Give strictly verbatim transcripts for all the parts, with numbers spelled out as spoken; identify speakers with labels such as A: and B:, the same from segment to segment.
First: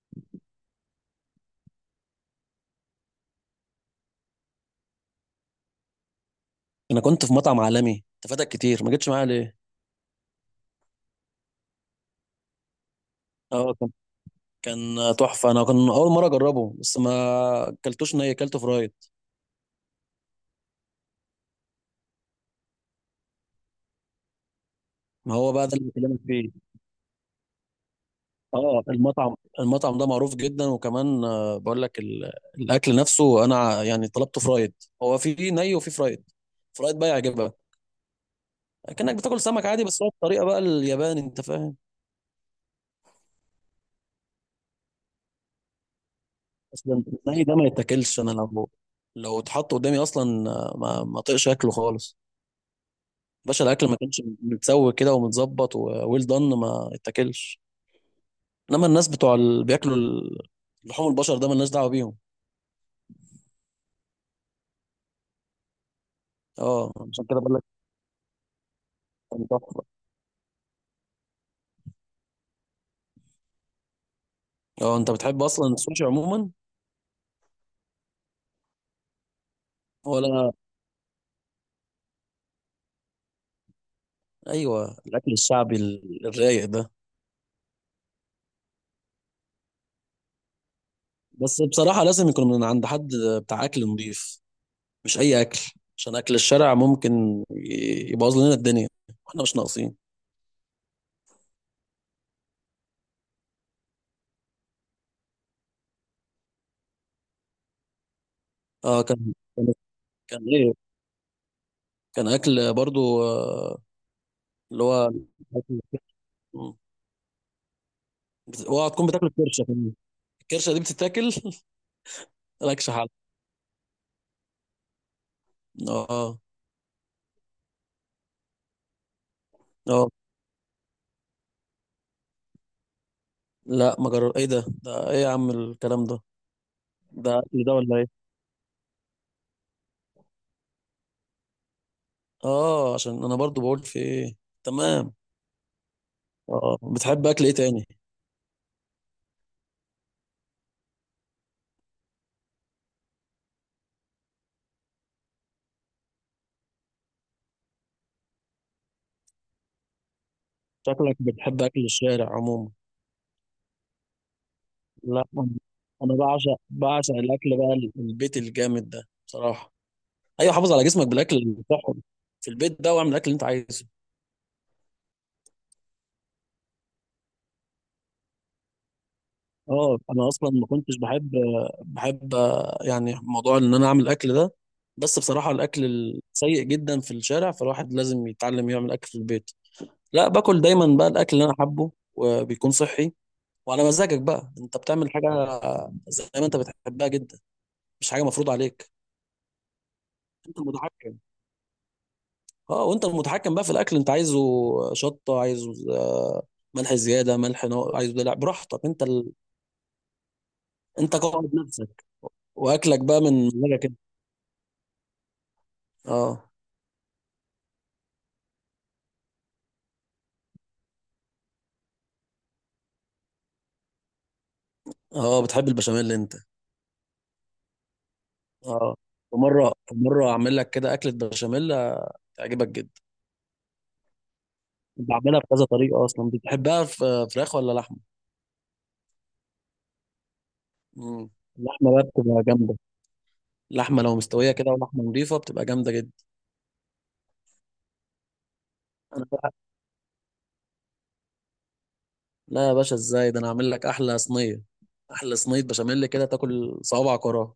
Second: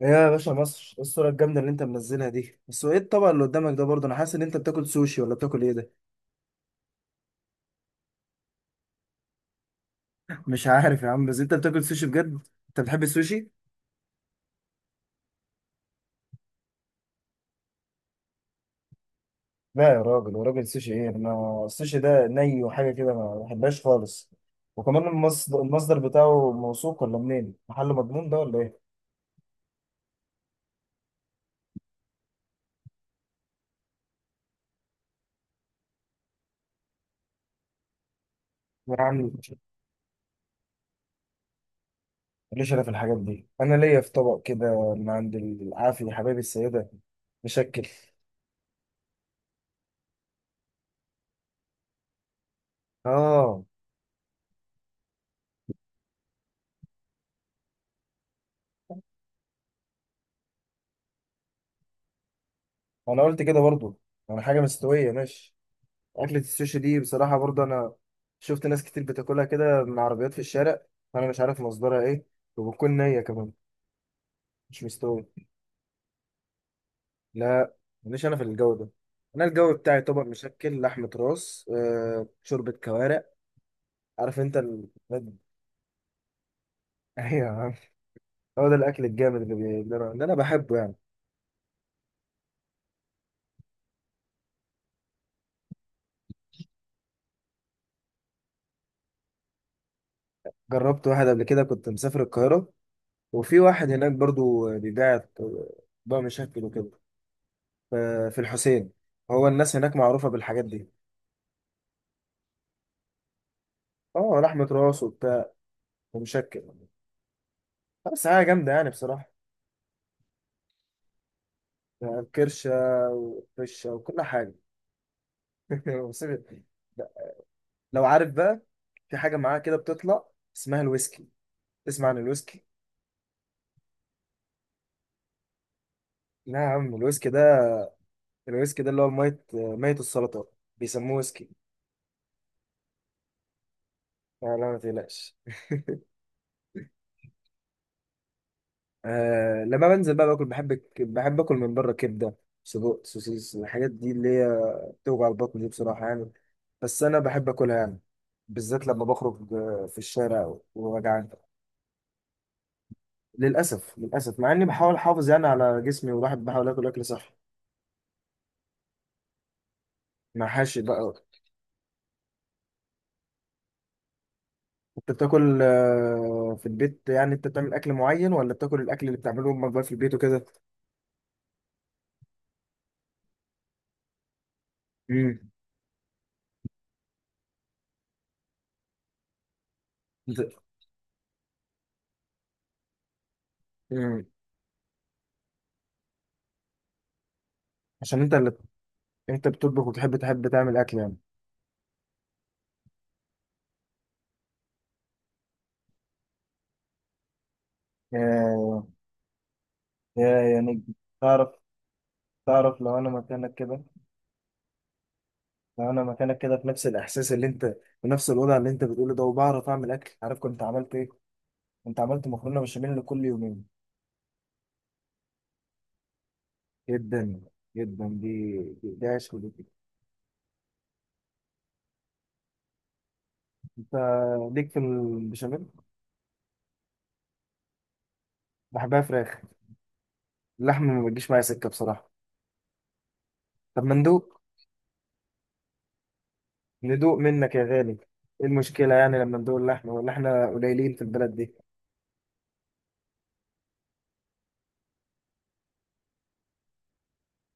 A: يا باشا مصر، إيه الصورة الجامدة اللي انت منزلها دي؟ بس هو ايه الطبق اللي قدامك ده؟ برضه انا حاسس ان انت بتاكل سوشي ولا بتاكل ايه ده؟
B: انا كنت في مطعم عالمي. انت فاتك كتير، ما جيتش معايا ليه؟
A: مش عارف يا عم، بس انت بتاكل سوشي بجد؟ انت بتحب السوشي؟
B: اه، كان كان تحفه. انا كان اول مره اجربه، بس ما اكلتوش ني، اكلته فرايد.
A: لا يا راجل، وراجل سوشي ايه؟ انا السوشي ده ني وحاجة كده، ما بحبهاش خالص. وكمان
B: ما هو
A: المصدر,
B: بقى ده اللي
A: المصدر
B: بكلمك
A: بتاعه
B: فيه.
A: موثوق ولا منين؟ محل مضمون ده ولا ايه؟
B: اه، المطعم المطعم ده معروف جدا. وكمان آه، بقول لك ال- الاكل نفسه، انا ع- يعني طلبته فرايد. هو في ني وفي فرايد. فرايد بقى يعجبك،
A: يا
B: كانك
A: عم،
B: بتاكل سمك عادي، بس هو الطريقه بقى الياباني، انت فاهم.
A: ليش انا في الحاجات دي؟ انا ليا في طبق كده من عند العافية حبايبي السيدة،
B: اصلا الني ده ما
A: مشكل.
B: يتاكلش. انا لو لو اتحط قدامي اصلا آه، ما ما طقش اكله خالص.
A: اه،
B: باشا، الاكل ما كانش متسوي كده ومتظبط وويل دان، ما اتاكلش. انما الناس بتوع اللي بياكلوا ال- لحوم البشر ده مالناش دعوه بيهم.
A: انا قلت كده برضه. انا حاجة مستوية، ماشي. أكلة السوشي
B: اه،
A: دي
B: عشان
A: بصراحة،
B: كده بقول
A: برضه
B: لك
A: أنا شفت ناس كتير بتاكلها
B: كان
A: كده
B: تحفه.
A: من عربيات في الشارع. أنا مش عارف مصدرها إيه، وبتكون نية كمان، مش
B: اه، انت
A: مستوي.
B: بتحب اصلا السوشي عموما
A: لا، ماليش أنا في الجو ده. أنا الجو بتاعي طبق
B: ولا؟
A: مشكل، لحمة راس، آه، شوربة كوارع. عارف أنت ال...
B: ايوه، الاكل الشعبي ال- الرايق ده.
A: أيوة يا عم. هو ده الأكل الجامد اللي, بي... اللي أنا اللي أنا بحبه يعني.
B: بس بصراحه لازم يكون من عند حد بتاع اكل نضيف، مش اي اكل. عشان اكل الشارع ممكن ي- يبوظ لنا الدنيا، واحنا مش ناقصين.
A: جربت واحد قبل كده، كنت مسافر القاهرة، وفي واحد هناك برضه بيبيع طبق مشكل وكده. ف- في الحسين.
B: اه، كان
A: هو
B: كان
A: الناس هناك معروفة
B: كان
A: بالحاجات
B: ايه؟
A: دي.
B: كان اكل برضو آه،
A: اه، لحمة
B: اللي
A: راس وبتاع ومشكل.
B: هو
A: بس حاجة
B: بت-
A: جامدة يعني
B: وهتكون بتاكل
A: بصراحة.
B: الكرشه كمان. الكرشه دي بتتاكل؟
A: يعني كرشة
B: مالكش حل.
A: وفشة وكل حاجة. بس
B: اه.
A: لو عارف بقى، في حاجة معاه كده
B: اه.
A: بتطلع اسمها الويسكي. تسمع عن الويسكي؟
B: لا، ما جرب ايه ده؟ ده ايه يا عم الكلام ده؟
A: لا يا عم، الويسكي
B: ده اكل
A: ده،
B: ده ولا ايه؟
A: الويسكي ده اللي هو مية مية، السلطات بيسموه ويسكي.
B: اه، عشان انا برضو بقول في ايه.
A: لا لا، ما
B: تمام.
A: تقلقش.
B: اه، بتحب اكل ايه تاني؟
A: آه، لما بنزل بقى باكل بحب الك- بحب اكل من بره كبدة، سجق، سوسيس. الحاجات دي اللي هي بتوجع البطن دي بصراحة يعني، بس انا بحب اكلها يعني، بالذات لما بخرج آه، في الشارع
B: شكلك
A: وجعان.
B: بتحب اكل الشارع عموما.
A: للاسف، للاسف، مع اني بحاول
B: لا،
A: احافظ يعني
B: انا،
A: على جسمي،
B: أنا
A: والواحد
B: بعشق
A: بحاول اكل اكل
B: بعشق
A: صحي.
B: الاكل بقى ال- البيت الجامد ده بصراحه.
A: مع
B: ايوه، حافظ
A: حاشي
B: على جسمك
A: بقى.
B: بالاكل الصحي في البيت ده، واعمل الاكل اللي انت عايزه.
A: انت بتاكل آه، في البيت يعني؟ انت بتعمل اكل معين ولا بتاكل الاكل اللي بتعمله امك بقى في
B: اه،
A: البيت
B: انا
A: وكده؟
B: اصلا ما كنتش بحب بحب يعني موضوع ان انا اعمل اكل ده. بس
A: امم.
B: بصراحه الاكل السيء جدا في الشارع، فالواحد لازم يتعلم يعمل اكل في البيت. لا،
A: انت،
B: باكل دايما بقى الاكل اللي انا حابه وبيكون صحي. وعلى مزاجك
A: امم،
B: بقى، انت بتعمل حاجه زي ما انت بتحبها جدا، مش
A: عشان
B: حاجه
A: انت
B: مفروض
A: اللي،
B: عليك.
A: انت بتطبخ وتحب، تحب
B: انت
A: تعمل اكل يعني؟
B: المتحكم. اه، وانت المتحكم بقى في الاكل انت عايزه. شطه عايزه آه، ملح زياده، ملح نوع عايزه، دلع، براحتك،
A: يا،
B: انت ال...
A: يا يا نجم،
B: انت
A: تعرف،
B: قائد نفسك،
A: تعرف لو
B: واكلك
A: انا
B: بقى من
A: مكانك كده،
B: مزاجك انت.
A: لو انا مكانك
B: اه.
A: كده، في نفس الاحساس اللي انت، في نفس الوضع اللي انت بتقوله ده، وبعرف اعمل اكل، عارف كنت عملت ايه؟ كنت عملت مكرونه بشاميل كل يومين.
B: اه، بتحب البشاميل انت.
A: جدا، جدا دي،
B: اه،
A: دي عيش، ودي
B: ومره مره اعمل لك كده اكله بشاميل آه، تعجبك جدا.
A: انت ليك في
B: بعملها بكذا
A: البشاميل.
B: طريقه اصلا. بتحبها في فراخ ولا لحمه؟
A: بحبها فراخ. اللحمة ما بتجيش
B: مم.
A: معايا سكة
B: اللحمه بقى
A: بصراحة.
B: بتبقى جامده.
A: طب ما
B: لحمه لو
A: ندوق،
B: مستويه كده ولحمه نضيفه بتبقى جامده جدا.
A: ندوق منك يا غالي. ايه المشكلة يعني
B: انا
A: لما
B: بقى،
A: ندوق اللحمة؟ ولا احنا قليلين في البلد دي؟
B: لا يا باشا، ازاي ده؟ انا هعمل لك احلى صينيه. احلى صينيه بشاميل كده تاكل صوابعك وراها.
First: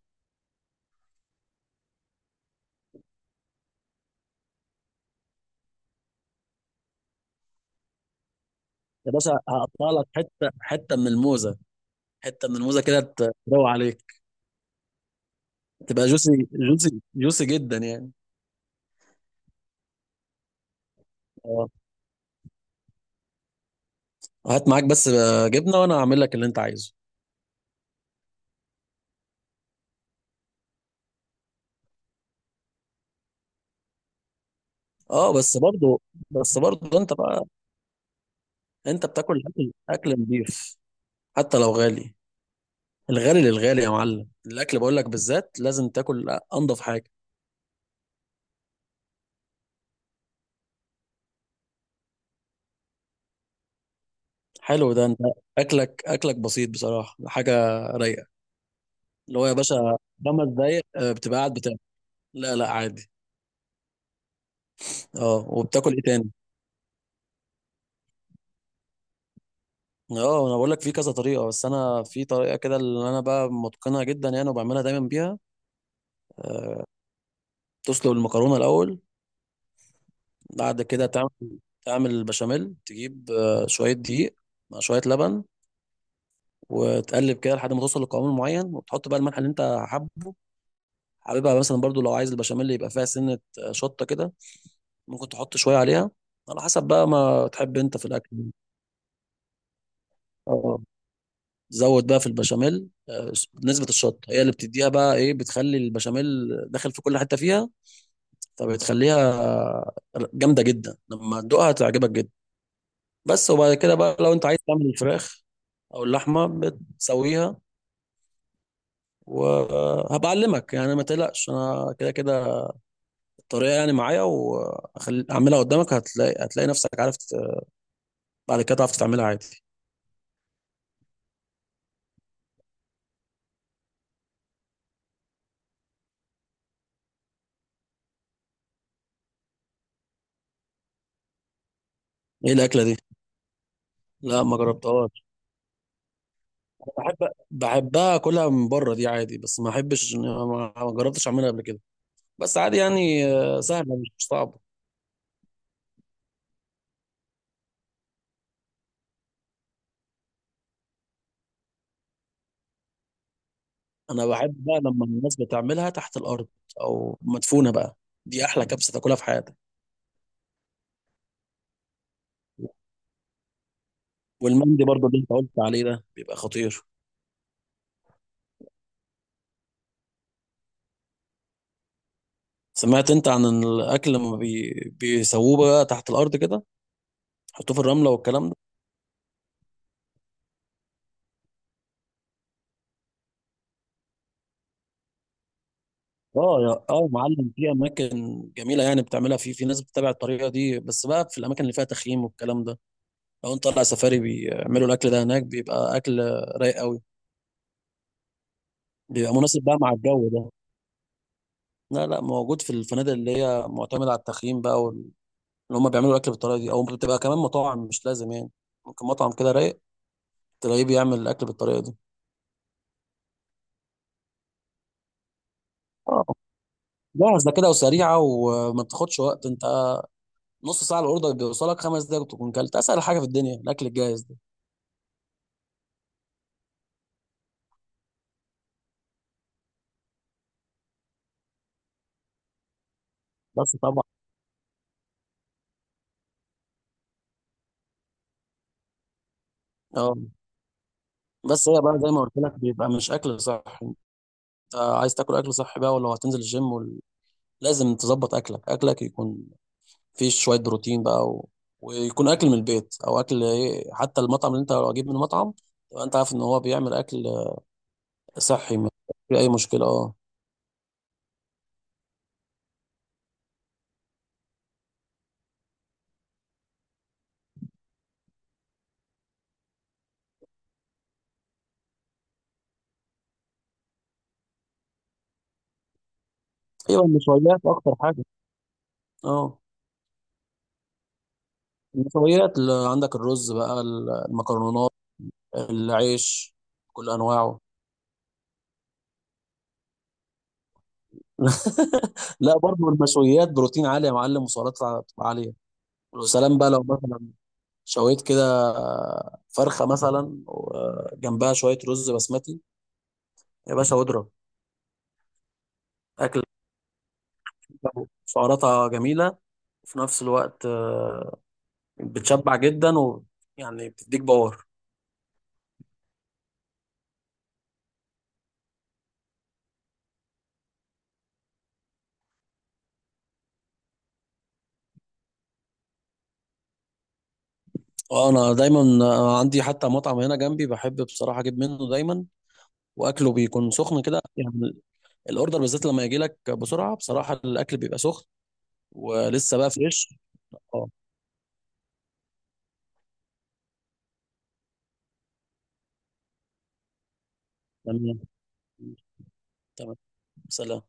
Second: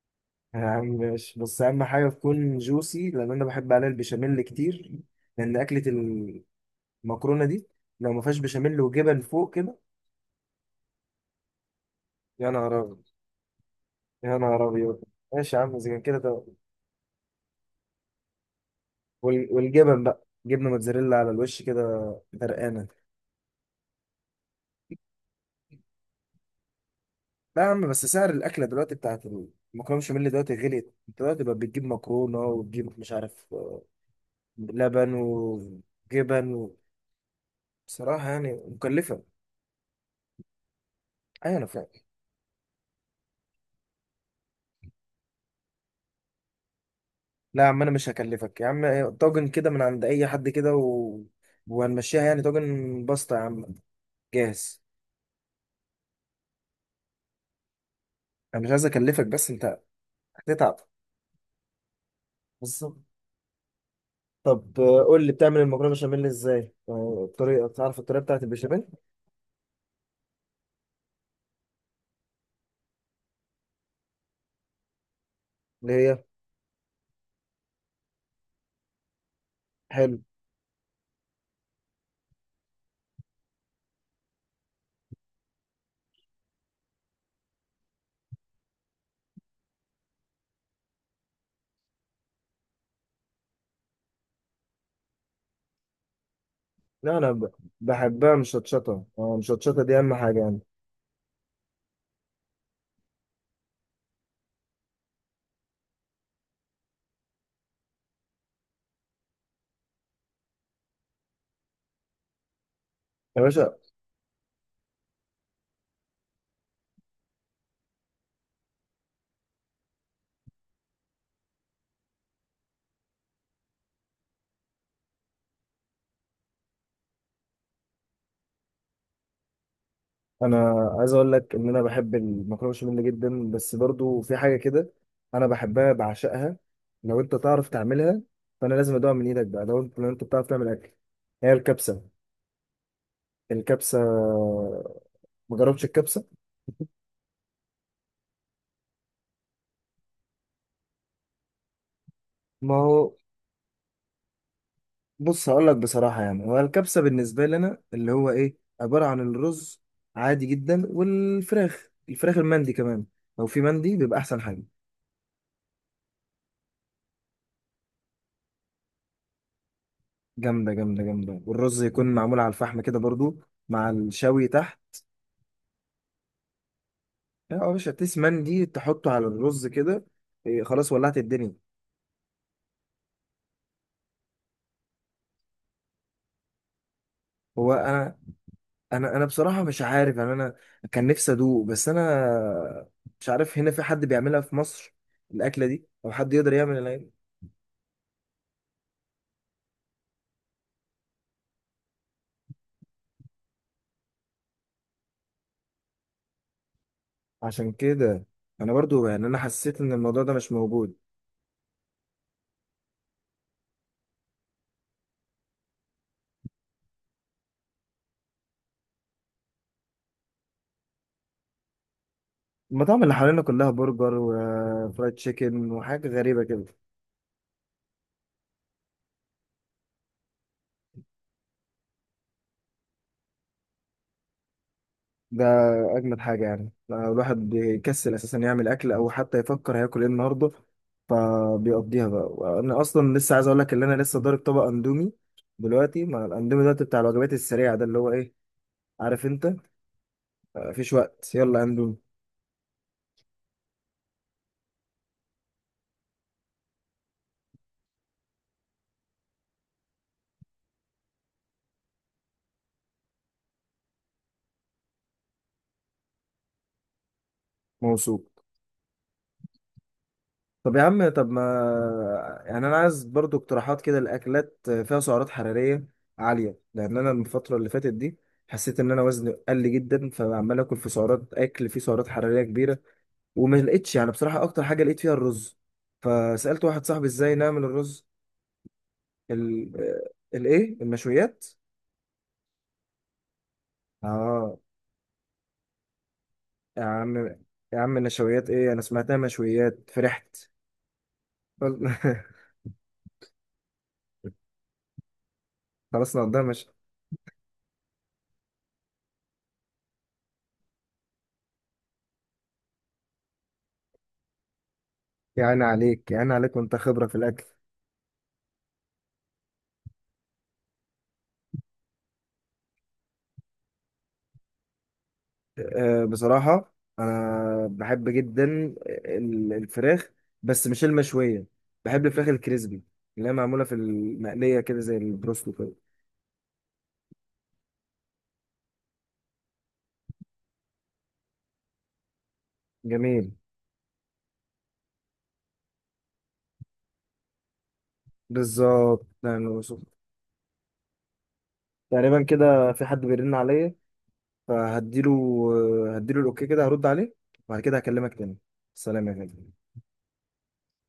A: يا عم ماشي، بس أهم حاجة تكون جوسي، لأن أنا بحب عليها البشاميل كتير، لأن أكلة المكرونة دي لو ما فيهاش بشاميل
B: يا
A: وجبن
B: باشا،
A: فوق كده.
B: هقطع لك حته حته من الموزه. حته
A: يا
B: من
A: نهار
B: الموزه كده
A: أبيض،
B: ت- تروق عليك.
A: يا نهار أبيض. ماشي يا عم، إذا كان
B: تبقى
A: كده ده-.
B: جوسي جوسي جوسي جدا يعني.
A: وال- والجبن بقى جبنة موتزاريلا على الوش كده، غرقانة.
B: هات معاك بس آه، جبنه، وانا هعمل لك اللي انت عايزه.
A: لا يا عم، بس سعر الاكله دلوقتي، بتاعت المكرونه بشاميل دلوقتي غليت. انت دلوقتي بقى بتجيب مكرونه، وتجيب مش عارف آه، لبن
B: اه، بس برضو
A: وجبن
B: بس
A: و...
B: برضو انت بقى.
A: بصراحه يعني
B: انت
A: مكلفه.
B: بتاكل اكل اكل نضيف
A: ايوه
B: حتى
A: انا
B: لو
A: فاهم.
B: غالي. الغالي للغالي يا معلم، الاكل بقول لك بالذات لازم تاكل انضف حاجه.
A: لا يا عم، انا مش هكلفك يا عم، طاجن كده من عند اي حد كده و... وهنمشيها يعني، طاجن بسطه يا عم، جاهز.
B: حلو ده. انت اكلك اكلك بسيط بصراحه، حاجه رايقه.
A: انا مش عايز اكلفك،
B: اللي هو
A: بس
B: يا
A: انت
B: باشا، خمس
A: هتتعب.
B: دقايق آه، بتبقى قاعد بتاكل. لا لا،
A: بالظبط.
B: عادي.
A: طب آه، قول لي،
B: اه،
A: بتعمل المكرونه
B: وبتاكل ايه
A: بشاميل
B: تاني؟
A: ازاي؟ آه، الطريقه، تعرف الطريقه بتاعت البشاميل؟
B: اه، انا بقول لك في كذا طريقه، بس انا في طريقه كده اللي انا بقى متقنها جدا يعني وبعملها دايما بيها.
A: اللي هي،
B: تسلق المكرونه الاول.
A: حلو.
B: بعد كده تعمل تعمل البشاميل. تجيب آه، شوية دقيق مع شوية لبن، وتقلب كده لحد ما توصل لقوام معين، وتحط بقى الملح اللي انت حابه. حاببها مثلا برضو لو عايز البشاميل يبقى فيها سنة آه، شطة كده، ممكن تحط شوية عليها على حسب بقى
A: لا انا
B: ما
A: ب-
B: تحب انت في
A: بحبها
B: الأكل.
A: مشطشطه. اه، مشطشطه دي اهم حاجه يعني.
B: اه، زود بقى في البشاميل آه، نسبة الشطة، هي اللي بتديها بقى ايه، بتخلي البشاميل داخل في كل حتة فيها، فبتخليها آه، جامدة جدا. لما تدوقها تعجبك جدا.
A: يا
B: بس وبعد
A: باشا،
B: كده بقى، لو انت عايز تعمل الفراخ او اللحمه، بتسويها. وهبقى اعلمك يعني، ما تقلقش، انا كده كده الطريقه يعني معايا، واعملها قدامك، هتلاقي هتلاقي نفسك عارف، ت- بعد كده تعرف تعملها عادي.
A: انا عايز اقول لك ان انا بحب المكرونه بشاميل جدا، بس برضو في حاجه كده انا بحبها، بعشقها. لو انت تعرف تعملها، فانا لازم ادوها من ايدك بقى، لو انت، لو انت بتعرف تعمل اكل. هي الكبسه.
B: ايه الاكله دي؟
A: الكبسه،
B: لا، ما جربتهاش.
A: ما جربتش الكبسه.
B: أنا بحب بحبها اكلها من بره دي عادي، بس ما احبش إن- ما ما جربتش اعملها قبل كده. بس
A: ما
B: عادي
A: هو،
B: يعني آه، سهله، مش مش صعبه.
A: بص هقول لك بصراحه يعني، هو الكبسه بالنسبه لي انا اللي هو ايه، عباره عن الرز عادي جدا، والفراخ، الفراخ المندي كمان. لو في مندي بيبقى
B: انا
A: احسن
B: بحب
A: حاجه.
B: بقى لما الناس بتعملها تحت الارض او مدفونه بقى. دي احلى كبسه تاكلها في حياتك.
A: جامدة جامدة جامدة، والرز يكون معمول على الفحم كده برضو، مع الشوي تحت.
B: والمندي برضو اللي انت قلت عليه ده بيبقى خطير.
A: اه يا باشا، تيس مان دي تحطه على الرز كده، إيه، خلاص ولعت الدنيا.
B: سمعت انت عن الاكل لما بي... بيسووه بقى تحت الارض كده؟
A: هو
B: يحطوه في الرمله
A: انا،
B: والكلام ده.
A: انا انا بصراحة مش عارف يعني. انا كان نفسي ادوق، بس انا مش عارف هنا في حد بيعملها في مصر، الاكلة دي، او حد يقدر
B: اه يا،
A: يعمل الأكلة
B: اه يا
A: دي.
B: معلم، في اماكن جميله يعني بتعملها، في في ناس بتتابع الطريقه دي، بس بقى في الاماكن اللي فيها تخييم والكلام ده. لو انت طالع سفاري بيعملوا الاكل ده هناك، بيبقى اكل رايق قوي.
A: عشان كده انا برضو يعني،
B: بيبقى
A: انا
B: مناسب بقى
A: حسيت ان
B: مع
A: الموضوع
B: الجو
A: ده
B: ده.
A: مش موجود.
B: لا لا، موجود في الفنادق اللي هي معتمده على التخييم بقى وال- اللي هم بيعملوا الاكل بالطريقه دي، او بتبقى كمان مطاعم مش لازم يعني. ممكن مطعم كده رايق تلاقيه بيعمل الاكل بالطريقه دي.
A: المطاعم اللي حوالينا كلها برجر وفرايد تشيكن وحاجة غريبة كده.
B: لا، ده كده وسريعه، وما بتاخدش وقت. انت نص ساعه الاوردر بيوصلك، خمس دقايق تكون كلت، اسهل حاجه في الدنيا الاكل الجاهز ده.
A: ده اجمد حاجه يعني، الواحد بيكسل اساسا يعمل اكل، او حتى يفكر هياكل ايه النهارده، فبيقضيها بقى. انا اصلا لسه عايز اقول لك
B: بس
A: ان انا
B: طبعا.
A: لسه ضارب طبق اندومي دلوقتي. ما الاندومي دلوقتي بتاع الوجبات السريعه ده، اللي هو ايه، عارف انت،
B: اه،
A: آه، مفيش وقت يلا
B: بس هي
A: اندومي.
B: بقى زي ما قلت لك بيبقى مش اكل صح. انت عايز تاكل اكل صح بقى، ولو هتنزل الجيم وال... لازم تظبط اكلك. اكلك يكون فيه شويه بروتين بقى و... ويكون اكل من البيت او اكل، ايه، حتى المطعم اللي انت لو اجيب من مطعم تبقى انت عارف ان هو بيعمل اكل
A: موصول.
B: صحي، ما في اي مشكله. اه.
A: طب يا عم، طب ما يعني انا عايز برضو اقتراحات كده لاكلات فيها سعرات حراريه عاليه، لان انا الفتره اللي فاتت دي حسيت ان انا وزني قل جدا، فعمال اكل في سعرات، اكل فيه سعرات حراريه كبيره. وما لقيتش يعني بصراحة أكتر حاجة لقيت فيها الرز، فسألت واحد
B: ايوه،
A: صاحبي إزاي
B: النشويات
A: نعمل
B: اكتر
A: الرز.
B: حاجه. اه،
A: ال آه، الإيه، المشويات.
B: النشويات اللي عندك الرز بقى،
A: آه
B: المكرونات، العيش
A: يا
B: كل
A: عم،
B: انواعه.
A: يا عم النشويات إيه؟ أنا سمعتها مشويات، فرحت. فل-
B: لا، برضو المشويات بروتين عالي يا معلم، وسعرات عاليه.
A: خلاص نقضيها،
B: وسلام
A: مش.
B: بقى لو مثلا شويت كده فرخه مثلا وجنبها شويه رز بسمتي، يا باشا، واضرب.
A: يعني عليك، يعني
B: اكل
A: عليك، وأنت خبرة في الأكل.
B: سعراتها جميله، وفي نفس الوقت بتشبع جدا، ويعني بتديك باور.
A: آه، بصراحة أنا بحب جدا ال- الفراخ، بس مش المشوية. بحب الفراخ الكريسبي اللي هي معمولة في المقلية كده، زي البروستو كده.
B: وانا دايما آه، عندي حتى مطعم هنا جنبي بحب بصراحه اجيب منه دايما.
A: جميل.
B: واكله بيكون سخن كده يعني. الاوردر بالذات لما يجي لك بسرعه بصراحه الاكل بيبقى سخن،
A: بالظبط يعني.
B: ولسه بقى فريش. اه.
A: تقريبا كده في حد بيرن عليا، فهديله، هديله الاوكي كده، هرد عليه، وبعد كده هكلمك
B: تمام.
A: تاني. سلام يا غالي.
B: تمام، سلام.